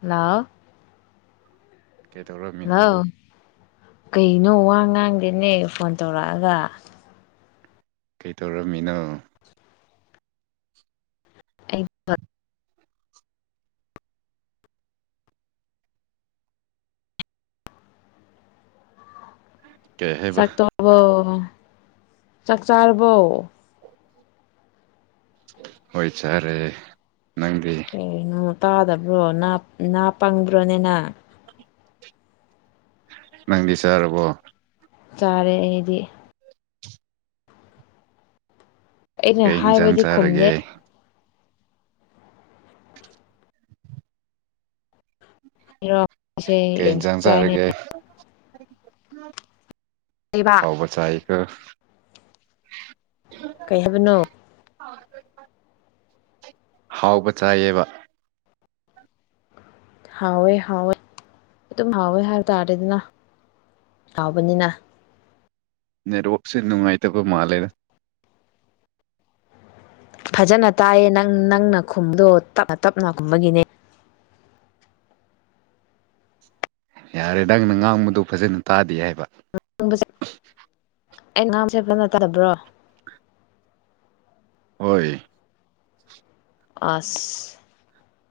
ꯍꯜꯂꯥꯎ ꯀꯩ ꯇꯧꯔꯒ ꯍꯜꯂꯣ ꯀꯩꯅꯣ ꯋꯥ ꯉꯥꯡꯗꯦꯅꯦ ꯐꯣꯟ ꯇꯧꯔꯛꯑꯒ ꯀꯩꯇꯧꯔꯝꯃꯤꯅꯣ ꯑꯩ ꯀꯩ ꯍꯥꯏꯕ ꯆꯥꯛ ꯇꯣꯛꯑꯕꯣ ꯆꯥꯛ ꯆꯥꯔꯕꯣ ꯍꯣꯏ ꯆꯥꯔꯦ ꯅꯪꯗꯤ ꯀꯩꯅꯣ ꯇꯥꯗꯕ꯭ꯔꯣ ꯅꯥ ꯄꯪꯕ꯭ꯔꯣꯅꯦ ꯅꯪ ꯑ [unintelligible] ꯅꯪꯗꯤ ꯆꯥꯔꯕꯣ ꯆꯥꯔꯦ ꯑꯩꯗꯤ ꯑꯩꯅ ꯀꯩ ꯌꯦꯟꯁꯥꯡ ꯍꯥꯏꯕꯗꯤ ꯈꯨꯝꯗꯦ ꯆꯥꯔꯒꯦ ꯏꯔꯣ ꯀꯩ ꯏꯟꯖꯥꯡ ꯆꯥꯔꯒꯦ ꯀꯩꯕ ꯍꯥꯎꯕ ꯆꯥꯀꯣ ꯀꯩ ꯍꯥꯏꯕꯅꯣ ꯍꯥꯎꯕ ꯆꯥꯏꯌꯦꯕ ꯍꯥꯎꯋꯦ ꯍꯥꯎꯋꯦ ꯑꯗꯨꯝ ꯍꯥꯎꯋꯦ ꯍꯥꯏ ꯇꯥꯔꯦꯗꯅ ꯍꯥꯎꯕꯅꯤꯅ ꯅꯦꯠꯋꯥꯛꯁꯦ ꯅꯨꯡꯉꯥꯏꯇꯕ ꯃꯥꯂꯦꯗ ꯐꯖꯅ ꯇꯥꯏꯌꯦ ꯅꯪ ꯅꯪꯅ ꯈꯨꯝꯕꯗꯣ ꯇꯞ ꯇꯞꯅ ꯈꯨꯝꯕꯒꯤꯅꯦ ꯌꯥꯔꯦ ꯅꯪꯅ ꯉꯥꯡꯕꯗꯣ ꯐꯖꯅ ꯇꯥꯗꯦ ꯍꯥꯏꯕ ꯉꯥꯡꯕꯁꯦ ꯑꯩ ꯉꯥꯡꯕꯁꯦ ꯐꯖꯅ ꯇꯥꯗꯕ꯭ꯔꯣ ꯍꯣꯏ ꯑꯁ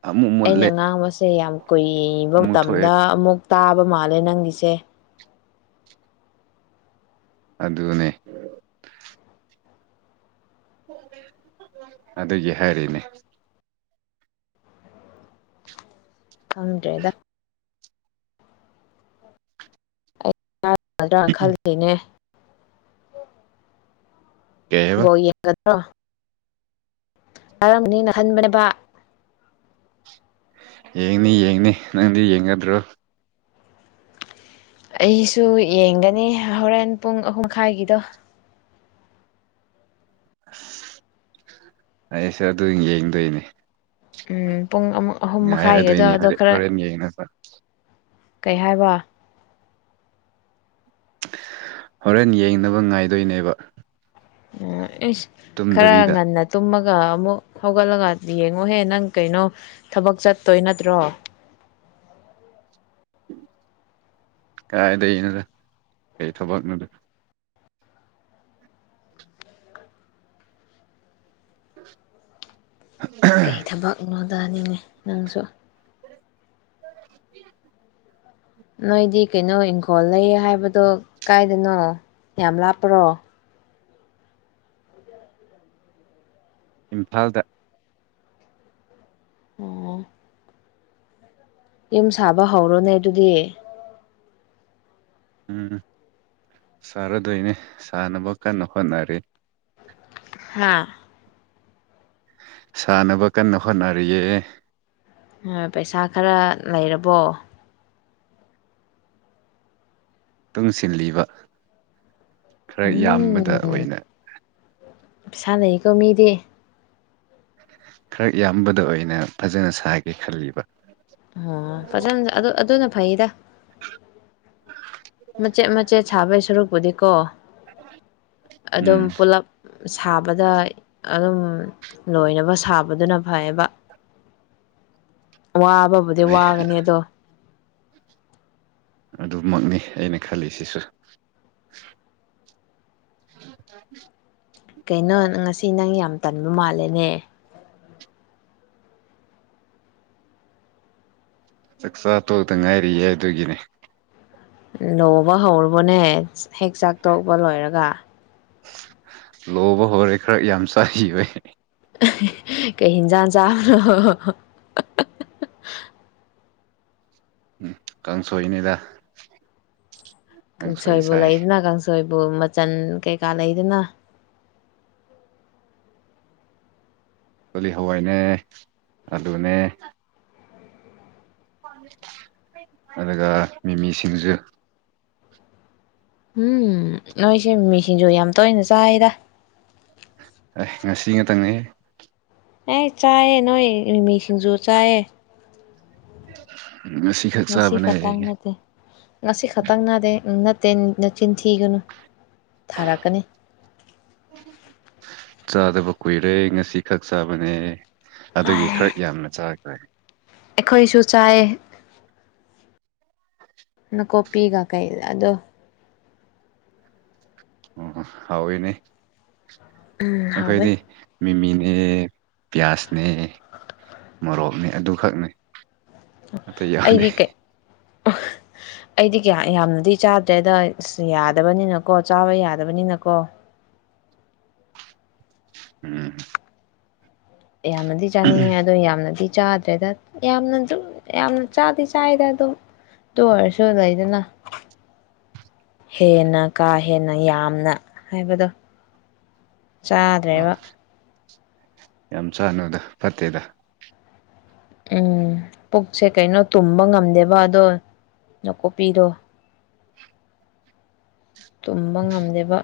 ꯑꯃꯨꯛ ꯑꯩꯅ ꯃꯨꯠꯂꯦ ꯉꯥꯡꯕꯁꯦ ꯌꯥꯝ ꯀꯨꯏꯕ ꯑꯃꯨꯛ ꯊꯣꯛꯑꯦ ꯃꯇꯝꯗ ꯑꯃꯨꯛ ꯇꯥꯕ ꯃꯥꯜꯂꯦ ꯅꯪꯒꯤꯁꯦ ꯑꯗꯨꯅꯦ ꯑꯗꯨꯒꯤ ꯍꯥꯏꯔꯤꯅꯦ ꯈꯪꯗ꯭ꯔꯦꯗ ꯌꯥꯔꯒꯗ꯭ꯔꯥ ꯈꯜꯂꯤꯅꯦ ꯀꯩ ꯍꯥꯏꯕ ꯕꯣꯜ ꯌꯦꯡꯒꯗ꯭ꯔꯣ ꯇꯥꯔꯝꯕꯅꯤꯅ ꯍꯟꯕꯅꯦꯕ ꯌꯦꯡꯅꯤ ꯌꯦꯡꯅꯤ ꯅꯪꯗꯤ ꯌꯦꯡꯒꯗ꯭ꯔꯣ ꯑꯩꯁꯨ ꯌꯦꯡꯒꯅꯤ ꯍꯣꯔꯦꯟ ꯄꯨꯡ ꯑꯍꯨꯝꯈꯥꯏꯒꯤꯗꯣ ꯑꯩꯁꯨ ꯑꯗꯨ ꯌꯦꯡꯗꯣꯏꯅꯦ ꯎꯝ ꯄꯨꯡ ꯑꯍꯨꯝ ꯃꯈꯥꯏꯒꯤꯗꯣ ꯉꯥꯏꯔꯗꯣꯏꯅꯤ ꯍꯣ ꯑꯗꯣ ꯈꯔ ꯍꯣꯔꯦꯟ ꯌꯦꯡꯉꯒ ꯀꯩ ꯍꯥꯏꯕ ꯍꯣꯔꯦꯟ ꯌꯦꯡꯅꯕ ꯉꯥꯏꯗꯣꯏꯅꯦꯕ ꯑꯣ ꯏꯁ ꯈꯔ ꯇꯨꯝꯗꯕꯤꯗ ꯉꯟꯅ ꯇꯨꯝꯃꯒ ꯑꯃꯨꯛ ꯍꯧꯒꯠꯂꯒ ꯌꯦꯡꯉꯣꯍꯦ ꯅꯪ ꯀꯩꯅꯣ ꯊꯕꯛ ꯆꯠꯇꯣꯏ ꯅꯠꯇ꯭ꯔꯣ ꯀꯥꯔꯥꯏꯗꯩꯅꯣꯗ ꯀꯩ ꯊꯕꯛꯅꯣꯗ [unintelligible] ꯀꯩ ꯊꯕꯛꯅꯣꯗꯅꯤꯅꯦ ꯅꯪꯁꯨ ꯅꯣꯏꯗꯤ ꯀꯩꯅꯣ ꯏꯪꯈꯣꯜ ꯂꯩ ꯍꯥꯏꯕꯗꯣ ꯀꯥꯏꯗꯅꯣ ꯌꯥꯝ ꯂꯥꯞꯄ꯭ꯔꯣ ꯏꯝꯐꯥꯜꯗ ꯑꯣ ꯌꯨꯝ ꯁꯥꯕ ꯍꯧꯔꯣꯅꯦ ꯑꯗꯨꯗꯤ ꯎꯝ ꯁꯥꯔꯗꯣꯏꯅꯦ ꯁꯥꯥꯟꯅꯕ ꯀꯟꯅ ꯍꯣꯠꯅꯔꯤ ꯍꯥꯥ ꯁꯥꯟꯅꯕ ꯀꯟꯅ ꯍꯣꯠꯅꯔꯤꯌꯦ ꯄꯩꯁꯥ ꯈꯔ ꯂꯩꯔꯕꯣ ꯇꯨꯡꯁꯤꯜꯂꯤꯕ ꯈꯔ ꯌꯥꯝꯕꯗ ꯎꯝ ꯑꯣꯏꯅ ꯄꯩꯁꯥ ꯂꯩꯀꯣ ꯃꯤꯗꯤ ꯈꯔ ꯌꯥꯝꯕꯗ ꯑꯣꯏꯅ ꯐꯖꯅ ꯁꯥꯒꯦ ꯈꯜꯂꯤꯕ ꯑꯣ ꯐꯖꯅ ꯑꯗꯨ ꯑꯗꯨꯅ ꯐꯩꯗ [unintelligible] ꯃꯆꯦꯠ ꯃꯆꯦꯠ ꯁꯥꯕꯩ ꯁꯔꯨꯛꯄꯨꯗꯤꯀꯣ ꯑꯗꯨꯝ ꯎꯝ ꯄꯨꯂꯞ ꯁꯥꯕꯗ ꯑꯗꯨꯝ ꯂꯣꯏꯅꯕ ꯁꯥꯕꯗꯨꯅ ꯐꯩꯌꯦꯕ ꯋꯥꯕꯕꯨꯗꯤ ꯍꯣꯏ ꯋꯥꯒꯅꯤ ꯑꯗꯣ ꯑꯗꯨꯃꯛꯅꯤ ꯑꯩꯅ ꯈꯜꯂꯤꯁꯤꯁꯨ [unintelligible] ꯀꯩꯅꯣ ꯅꯪ ꯉꯁꯤ ꯅꯪ ꯌꯥꯝ ꯇꯟꯕ ꯃꯥꯜꯂꯦꯅꯦ ꯆꯥꯛꯆꯥ ꯊꯣꯛꯗ ꯉꯥꯏꯔꯤꯌꯦ ꯑꯗꯨꯒꯤꯅꯦ ꯂꯣꯕ ꯍꯧꯔꯣꯕꯣꯅꯦ ꯍꯦꯛ ꯆꯥꯛ ꯇꯣꯛꯄ ꯂꯣꯏꯔꯒ ꯂꯣꯕ ꯍꯣꯔꯦ ꯈꯔ ꯌꯥꯝ ꯆꯥꯒꯤꯕꯩ ꯀꯩ ꯍꯤꯡꯖ ꯆꯅꯣ ꯎꯝ ꯀꯥꯡꯁꯣꯏꯅꯤꯗ ꯀꯥꯡꯁꯣꯏ ꯀꯪꯁꯣꯏꯕꯨ ꯆꯥꯏ ꯂꯩꯗꯅ ꯀꯥꯡꯁꯣꯏꯕꯨ ꯃꯆꯟ ꯀꯩꯀꯥ ꯂꯩꯗꯅ ꯀꯒꯣꯂꯤ ꯍꯋꯥꯏꯅꯦ ꯑꯂꯨꯅꯦ ꯑꯗꯨꯒ ꯃꯤꯃꯤ ꯁꯤꯡꯖꯨ ꯎꯝ ꯅꯣꯏꯁꯦ ꯃꯤꯃꯤꯁꯤꯡꯖꯨ ꯌꯥꯝ ꯇꯣꯏꯅ ꯆꯥꯏꯗ ꯑꯦ ꯉꯁꯤ ꯉꯥꯇꯪꯅꯦ ꯑꯦ ꯆꯥꯏꯌꯦ ꯅꯣꯏ ꯃꯤꯃꯤꯁꯤꯡꯖꯨ ꯆꯥꯏꯌꯦ ꯉꯁꯤ ꯈꯛ ꯉꯁꯤ ꯆꯥꯕꯅꯦ ꯈꯛꯇꯪ ꯑꯩ ꯅꯠꯇꯦ ꯉꯁꯤ ꯈꯛꯇꯪ ꯅꯥꯗꯦ ꯅꯠꯇꯦ ꯅ ꯆꯤꯟꯊꯤꯒꯅꯨ ꯊꯥꯔꯛꯀꯅꯤ ꯆꯥꯗꯕ ꯀꯨꯏꯔꯦ ꯉꯁꯤ ꯈꯛ ꯆꯥꯕꯅꯦ ꯑꯗꯨꯒꯤ ꯈꯔꯛ ꯌꯥꯝꯅ ꯆꯥꯈꯔꯦ ꯑꯩꯈꯣꯏꯁꯨ ꯆꯥꯏ ꯅꯀꯣꯄꯤꯒ ꯀꯩꯂꯥ ꯑꯗꯣ ꯑꯣ ꯍꯥꯎꯋꯤꯅꯦ ꯎꯝ ꯍꯥꯎꯋꯦ ꯑꯩꯈꯣꯏꯗꯤ ꯃꯤꯃꯤꯅꯦ ꯄꯤꯌꯥꯁꯅꯦ ꯃꯣꯔꯣꯛꯅꯦ ꯑꯗꯨꯈꯛꯅꯦ ꯑꯇꯩ ꯌꯥꯎꯗꯦ ꯑꯩꯗꯤ ꯀꯩ ꯑꯩꯗꯤ ꯀꯌꯥ ꯌꯥꯝꯅꯗꯤ ꯆꯥꯗ꯭ꯔꯦ ꯑꯗꯣ ꯑꯁ ꯌꯥꯗꯕꯅꯤꯅꯀꯣ ꯆꯥꯕ ꯌꯥꯗꯕꯅꯤꯅꯀꯣ ꯎꯝ ꯌꯥꯝꯅꯗꯤ ꯆꯥꯅꯤꯡꯉꯦ ꯑꯗꯣ ꯌꯥꯝꯅꯗꯤ ꯆꯥꯗ꯭ꯔꯦꯗ ꯌꯥꯝꯅ ꯑꯗꯨꯝ ꯌꯥꯝꯅ ꯆꯥꯗꯤ ꯆꯥꯏꯗ ꯑꯗꯨꯝ ꯑꯗꯨ ꯑꯣꯏꯔꯁꯨ ꯂꯩꯗꯅ ꯍꯦꯟꯅ ꯀꯥ ꯍꯦꯟꯅ ꯌꯥꯝꯅ ꯍꯥꯏꯕꯗꯣ ꯑꯣ ꯆꯥꯗ꯭ꯔꯦꯕ ꯌꯥꯝ ꯆꯥꯅꯨꯗ ꯐꯠꯇꯦꯗ ꯎꯝ ꯄꯨꯛꯁꯦ ꯀꯩꯅꯣ ꯇꯨꯝꯕ ꯉꯝꯗꯦꯕ ꯑꯗꯣ ꯅꯥꯀꯨꯞꯄꯤꯗꯣ ꯇꯨꯝꯕ ꯉꯝꯗꯦꯕ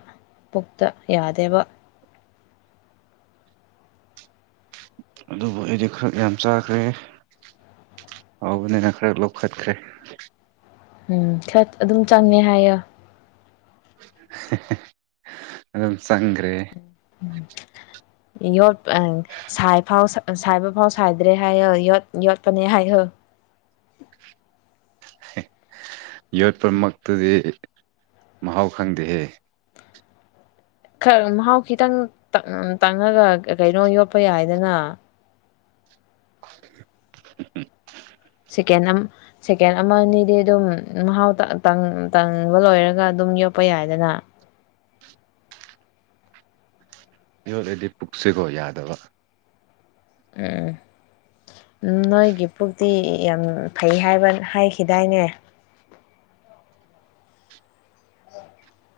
ꯄꯨꯛꯇ ꯌꯥꯗꯦꯕ ꯑꯗꯨꯕꯨ ꯑꯩꯗꯤ ꯈꯔ ꯌꯥꯝ ꯆꯥꯈ꯭ꯔꯦ ꯍꯥꯎꯕꯅꯤꯅ ꯈꯔ ꯂꯧꯈꯠꯈ꯭ꯔꯦ ꯎꯝ ꯈꯔ ꯑꯗꯨꯝ ꯆꯪꯉꯦ ꯍꯥꯏꯌꯦ ꯑꯗꯨꯝ ꯆꯪꯒ꯭ꯔꯦ ꯌꯣꯠꯄ ꯥꯁꯥꯏ ꯐꯥꯎ ꯁꯥꯏꯕ ꯐꯥꯎ ꯁꯥꯏꯗ꯭ꯔꯦ ꯍꯥꯏꯌꯣ ꯌꯣꯠꯄꯅꯦ ꯍꯥꯏꯌꯣ ꯌꯣꯠꯄꯃꯛꯇꯨꯗꯤ ꯃꯍꯥꯎ ꯈꯪꯗꯦꯍꯦ ꯈꯔ ꯃꯍꯥꯎ ꯈꯤꯇꯪ ꯇꯪ ꯇꯪꯉꯒ ꯀꯩꯅꯣ ꯌꯣꯠꯄ ꯌꯥꯏꯗꯅ [unintelligible] ꯁꯦꯀꯦꯟ ꯑꯃ ꯁꯦꯀꯦꯟ ꯑꯃ ꯑꯅꯤꯗꯤ ꯑꯗꯨꯝ ꯃꯍꯥꯎ ꯇꯪ ꯇꯪꯕ ꯂꯣꯏꯔꯒ ꯑꯗꯨꯝ ꯌꯣꯠꯄ ꯌꯥꯏꯗꯅ ꯌꯣꯠꯂꯗꯤ ꯄꯨꯛꯁꯦꯀꯣ ꯌꯥꯗꯕ ꯑꯦ ꯅꯣꯏꯒꯤ ꯄꯨꯛꯇꯤ ꯌꯥꯝ ꯐꯩ ꯍꯥꯏꯕ ꯍꯥꯏꯈꯤꯗꯥꯏꯅꯦ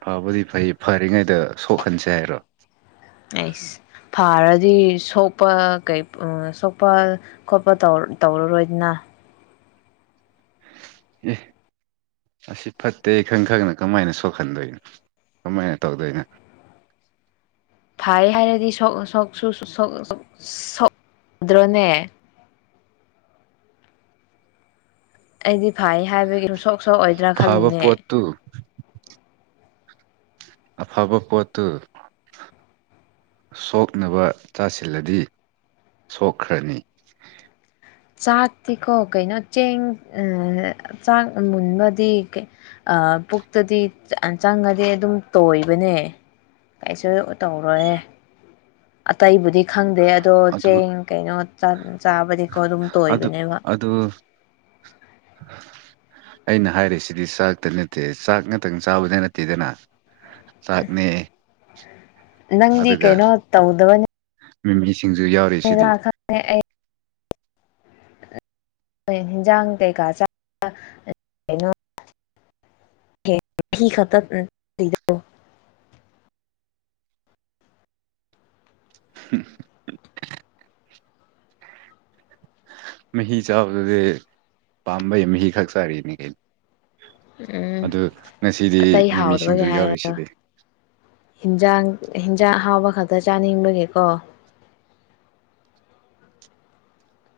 ꯐꯕꯨꯗꯤ ꯐꯩ ꯐꯔꯤꯉꯩꯗ ꯁꯣꯛꯍꯟꯁꯦ ꯍꯥꯏꯔꯣ ꯑꯩꯁ ꯐꯔꯗꯤ ꯁꯣꯛꯄ ꯀꯩ ꯁꯣꯛꯄ ꯈꯣꯠꯄ ꯇꯧ ꯇꯧꯔꯔꯣꯏꯗꯅ ꯑꯦ ꯑꯁꯤ ꯐꯠꯇꯦ ꯈꯪ ꯈꯪꯅ ꯀꯃꯥꯏꯅ ꯁꯣꯛꯍꯟꯗꯣꯏꯅꯣ ꯀꯃꯥꯏꯅ ꯇꯧꯗꯣꯏꯅꯣ ꯐꯩ ꯍꯥꯏꯔꯗꯤ ꯁꯣꯛ ꯁꯣꯛ ꯁꯣꯛꯁꯨ ꯁꯣꯛ ꯁꯣꯛꯗ꯭ꯔꯣꯅꯦ ꯑꯩꯗꯤ ꯐꯩ ꯍꯥꯏꯕꯒꯤ ꯁꯨꯝ ꯁꯣꯛ ꯁꯣꯛꯑꯣꯏꯗ꯭ꯔꯥ ꯐꯕ ꯈꯜꯂꯤꯅꯦ ꯄꯣꯠꯇꯨ ꯑꯐꯕ ꯄꯣꯠꯇꯨ ꯁꯣꯛꯅꯕ ꯆꯥꯁꯤꯜꯂꯗꯤ ꯁꯣꯛꯈ꯭ꯔꯅꯤ ꯆꯥꯛꯇꯤꯀꯣ ꯀꯩꯅꯣ ꯆꯦꯡ ꯑ ꯆꯥꯛ ꯃꯨꯟꯕꯗꯤ ꯑ ꯄꯨꯛꯇꯗꯤ ꯆꯪꯉꯗꯤ ꯑꯗꯨꯝ ꯇꯣꯏꯕꯅꯦ ꯀꯩꯁꯨ ꯇꯧꯔꯣꯏꯌꯦ ꯑꯇꯩꯕꯨꯗꯤ ꯈꯪꯗꯦ ꯑꯗꯣ ꯑꯗꯨ ꯆꯦꯡ ꯀꯩꯅꯣ ꯆꯥꯛ ꯆꯥꯕꯗꯤꯀꯣ ꯑꯗꯨꯝ ꯑꯗꯨ ꯇꯣꯏꯕꯅꯦꯕ ꯑꯗꯨ [unintelligible] ꯑꯩꯅ ꯍꯥꯏꯔꯤꯁꯤꯗꯤ ꯆꯥꯛꯇ ꯅꯠꯇꯦ ꯆꯥꯛ ꯉꯛꯇꯪ ꯆꯥꯕꯗꯤ ꯅꯠꯇꯦꯗꯅ ꯆꯥꯛꯅꯦ ꯅꯪꯗꯤ ꯑꯗꯨꯒ ꯀꯩꯅꯣ ꯃꯤꯃꯤ ꯁꯤꯡꯖꯨ ꯌꯥꯎ [unintelligible] ꯈꯪꯗꯦ ꯑꯩ ꯀꯩ ꯏꯟꯖꯥꯡ ꯀꯩꯀꯥ ꯆꯥ ꯀꯩꯅꯣ ꯐꯤ ꯈꯛꯇ ꯎꯝ ꯄꯤꯗꯧ [unintelligible] ꯃꯍꯤ ꯆꯥꯕꯗꯨꯗꯤ ꯄꯥꯝꯕꯩ ꯃꯍꯤ ꯈꯛ ꯆꯥꯔꯤꯅꯤ ꯀꯩꯅꯣ ꯎꯝ ꯑꯗꯨ ꯉꯁꯤꯗꯤ ꯑꯇꯩ ꯃꯤꯃꯤ ꯍꯥꯎꯗꯕꯒꯤ ꯁꯤꯡꯖꯨ ꯍꯥꯏꯔꯒ ꯌꯥꯎꯔꯤꯁꯤꯗꯤ ꯍꯤꯟꯖꯥꯡ ꯍꯤꯟꯖꯥꯡ ꯑꯍꯥꯎꯕ ꯈꯛꯇ ꯆꯥꯅꯤꯡꯕꯒꯤꯀꯣ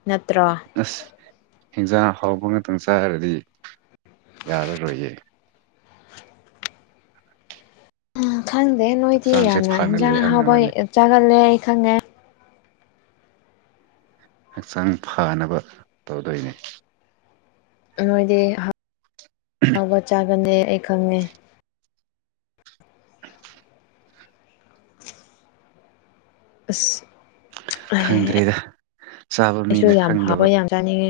ꯅꯠꯇ꯭ꯔꯣ ꯑꯁ ꯍꯤꯟꯖꯥꯡ ꯍꯥꯎꯕ ꯉꯥꯛꯇꯪ ꯆꯥꯔꯗꯤ ꯌꯥꯔꯔꯣꯏꯌꯦ ꯈꯪꯗꯦ ꯅꯣꯏꯗꯤ ꯍꯛꯆꯥꯡꯁꯦ ꯌꯥꯝꯅ ꯐꯅ ꯍꯤꯟꯖꯥꯡ ꯑꯍꯥꯎꯕ ꯂꯩꯍꯟꯅꯕꯅꯦ ꯆꯥꯒꯜꯂꯦ ꯑꯩ ꯈꯪꯉꯦ ꯍꯛꯆꯥꯡ ꯐꯅꯕ ꯇꯧꯗꯣꯏꯅꯦ ꯅꯣꯏꯗꯤ ꯑꯍꯥꯎꯕ ꯆꯥꯒꯜꯂꯦ ꯑꯩ ꯈꯪꯉꯦ [unintelligible] ꯑꯁ ꯈꯪꯗ꯭ꯔꯦꯗ ꯆꯥꯕ ꯑꯩꯁꯨ ꯃꯤꯅ ꯌꯥꯝ ꯈꯪꯗꯕ ꯍꯥꯎꯋꯦ ꯌꯥꯝ ꯆꯥꯅꯤꯡꯉꯦ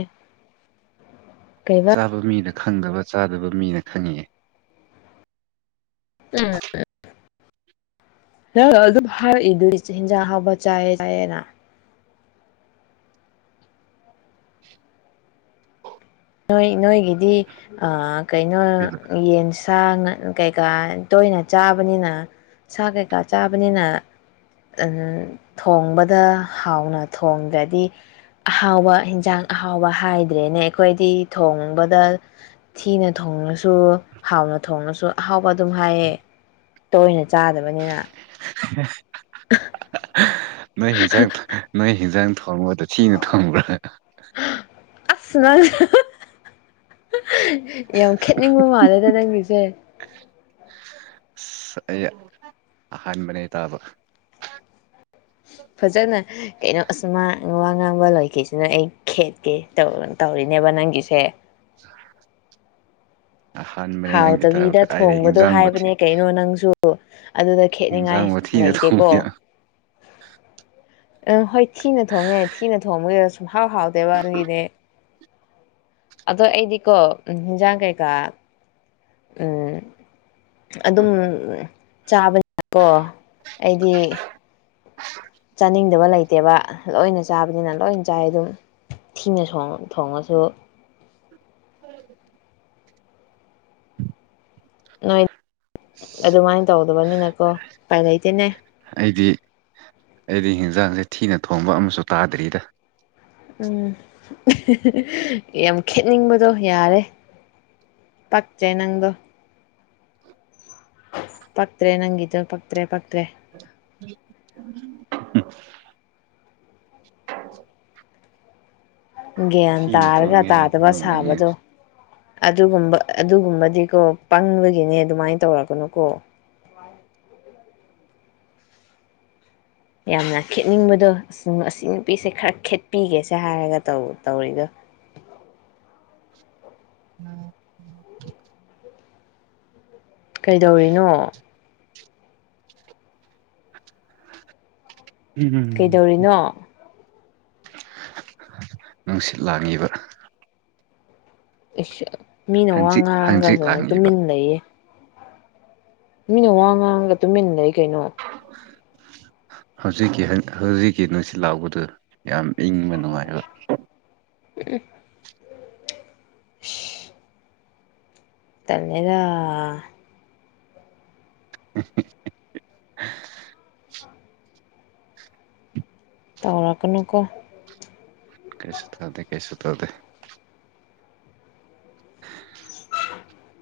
ꯀꯩ ꯑꯗꯣ ꯃꯤꯅ ꯈꯪꯗꯕ ꯆꯥꯗꯕ ꯃꯤꯅ ꯈꯪꯉꯦ [unintelligible] ꯅꯪ ꯑꯗꯨꯝ ꯍꯥꯏꯔꯛꯏꯗꯨꯗꯤ ꯍꯤꯟꯖꯥꯡ ꯑꯍꯥꯎꯕ ꯆꯥꯏꯌꯦ ꯆꯥꯏꯌꯦꯅ ꯅꯣꯏ ꯅꯣꯏꯒꯤꯗꯤ ꯑꯥ ꯀꯩꯅꯣ ꯌꯦꯟꯁ ꯁꯥ ꯉꯥ ꯀꯩꯀꯥ ꯇꯣꯏꯅ ꯆꯥꯕꯅꯤꯅ ꯁꯥ ꯀꯩꯀꯥ ꯆꯥꯕꯅꯤꯅ ꯊꯣꯡꯕꯗ ꯍꯥꯎꯅ ꯊꯣꯡꯗꯗꯤ ꯑꯍꯥꯎꯕ ꯍꯤꯟꯖꯥꯡ ꯑꯍꯥꯎꯕ ꯍꯥꯏꯗ꯭ꯔꯦꯅꯦ ꯑꯩꯈꯣꯏꯗꯤ ꯊꯣꯡꯕꯗ ꯊꯤꯅ ꯊꯣꯡꯔꯁꯨ ꯍꯥꯎꯅ ꯊꯣꯡꯔꯁꯨ ꯑꯍꯥꯎꯕ ꯑꯗꯨꯝ ꯍꯥꯏꯌꯦ ꯇꯣꯏꯅ ꯆꯥꯗꯕꯅꯤꯅ ꯅꯣꯏ ꯍꯤꯡꯖꯥꯡꯗꯣ ꯅꯣꯏ ꯍꯤꯟꯖꯥꯡ ꯊꯣꯡꯕꯗꯣ ꯊꯤꯅ ꯊꯣꯡꯕ꯭ꯔꯥ ꯑꯁ ꯅꯪꯁꯨ ꯌꯥꯝ ꯈꯦꯠꯅꯤꯡꯕ ꯃꯥꯜꯂꯦꯗ ꯅꯪꯒꯤꯁꯦ ꯑꯩ ꯑꯍꯥꯟꯕꯅꯦ ꯇꯥꯕ ꯐꯖꯅ ꯀꯩꯅꯣ ꯑꯁ ꯃꯥ ꯋꯥ ꯉꯥꯡꯕ ꯂꯣꯏꯈꯤꯁ꯭ꯅꯨ ꯑꯩ ꯈꯦꯠꯀꯦ ꯇꯧꯑꯣꯅ ꯇꯧꯔꯤꯅꯦꯕ ꯅꯪꯒꯤꯁꯦ [unintelligible] ꯑꯍꯥꯟꯕꯅꯦ ꯅꯪꯒꯤ ꯇꯥꯕ ꯍꯥꯎꯇꯕꯤꯗ ꯀꯥꯏꯗꯩ ꯊꯣꯡꯕꯗꯣ ꯍꯤꯟꯖꯥꯡꯕꯨ ꯊꯤ ꯍꯥꯏꯕꯅꯦ ꯀꯩꯅꯣ ꯅꯪꯁꯨ ꯑꯗꯨꯗ ꯑꯗꯨꯗ‌ ꯈꯦꯠꯅꯤꯡꯉꯥꯏ ꯍꯤꯟꯖꯥꯡꯕꯨ ꯊꯤꯅ ꯂꯩꯇꯦꯀꯣ ꯊꯣꯡꯕꯤ ꯑꯪ ꯍꯣꯏ ꯊꯤꯅ ꯊꯣꯡꯉꯦ ꯊꯤꯅ ꯊꯣꯡꯕꯒꯤ ꯁꯨꯝ ꯍꯥꯎ ꯍꯥꯎꯇꯦꯕ ꯑꯗꯨꯒꯤꯅ‌ꯦ ꯑꯗꯣ ꯑꯩꯗꯤꯀꯣ ꯎꯝ ꯍꯤꯟꯖꯥꯡ ꯀꯩꯀꯥ ꯎꯝ ꯑꯗꯨꯝ ꯆꯥꯕꯅꯤꯅ ꯀꯣ ꯑꯩꯗꯤ ꯆꯥꯅꯤꯡꯗꯕ ꯂꯩꯇꯦꯕ ꯂꯣꯏꯅ ꯆꯥꯕꯅꯤꯅ ꯂꯣꯏꯅ ꯆꯥꯏ ꯗꯨꯝ ꯊꯤꯅ ꯁꯣꯡ ꯊꯣꯡꯉꯁꯨ ꯅꯣꯏ ꯑꯗꯨꯃꯥꯏ ꯇꯧꯗꯕꯅꯤꯅꯀꯣ ꯎꯄꯥꯏ ꯂꯩꯇꯦꯅꯦ ꯑꯩꯗꯤ ꯑꯩꯗꯤ ꯍꯤꯟꯖꯥꯡꯁꯦ ꯊꯤꯅ ꯊꯣꯡꯕ ꯑꯃꯁꯨ ꯇꯥꯗ꯭ꯔꯤꯗ ꯎꯝ ꯌꯥꯝ ꯈꯦꯠꯅꯤꯡꯕꯗꯣ ꯌꯥꯔꯦ ꯄꯛꯇ꯭ꯔꯦ ꯅꯪꯗꯣ ꯄꯛꯇ꯭ꯔꯦ ꯅꯪꯒꯤꯗꯣ ꯄꯛꯇ꯭ꯔꯦ ꯄꯛꯇ꯭ꯔꯦ ꯍ ꯒ꯭ꯌꯥꯟ ꯇꯥꯔꯒ ꯊꯣꯡꯉꯦ ꯍꯥꯏꯗꯨ ꯇꯥꯗꯕ ꯅꯣꯡꯃꯩꯅꯦ ꯁꯥꯕꯗꯨ ꯑꯗꯨꯒꯨꯝꯕ ꯑꯗꯨꯒꯨꯝꯕꯗꯤꯀꯣ ꯄꯪꯕꯒꯤꯅꯦ ꯑꯗꯨꯃꯥꯏꯟ ꯇꯧꯔꯛꯒꯅꯨꯀꯣ ꯋꯥꯏ ꯌꯥꯝꯅ ꯈꯦꯠꯅꯤꯡꯕꯗꯣ ꯑꯁꯤ ꯅꯨꯄꯤꯁꯦ ꯈꯔ ꯈꯦꯠꯄꯤꯒꯦꯁꯦ ꯍꯥꯏꯔꯒ ꯇꯧ ꯇꯧꯔꯤꯗꯣ ꯎꯝ ꯀꯩꯗꯧꯔꯤꯅꯣ ꯎꯝ ꯍꯝ ꯎ ꯎ ꯀꯩꯗꯧꯔꯤꯅꯣ ꯅꯨꯡꯁꯤꯠ ꯂꯥꯡꯉꯤꯕ ꯏꯁ ꯃꯤꯅ ꯋꯥ ꯍꯪꯆꯤꯠ ꯍꯪꯆꯤꯠ ꯉꯥꯡꯒꯁꯨ ꯂꯥꯡꯉꯤꯕ ꯇꯨꯃꯤꯟꯅ ꯂꯩꯩꯌꯦ ꯃꯤꯅ ꯋꯥ ꯉꯥꯡꯉꯒ ꯇꯨꯃꯤꯟꯅ ꯂꯩ ꯀꯩꯅꯣ ꯍꯧꯖꯤꯛꯀꯤ ꯍꯧꯖꯤꯛꯀꯤ ꯅꯨꯡꯁꯤꯠ ꯂꯥꯎꯕꯗꯨ ꯌꯥꯝ ꯏꯪꯕ ꯅꯨꯡꯉꯥꯏꯕ ꯎꯝ ꯏꯁ ꯇꯜꯂꯦꯗꯥ [unintelligible] ꯇꯧꯔꯛꯀꯅꯨꯀꯣ ꯀꯔꯤꯁꯨ ꯇꯧꯗꯦ ꯀꯩꯁꯨ ꯇꯧꯗꯦ [inaudible] [unintelligible]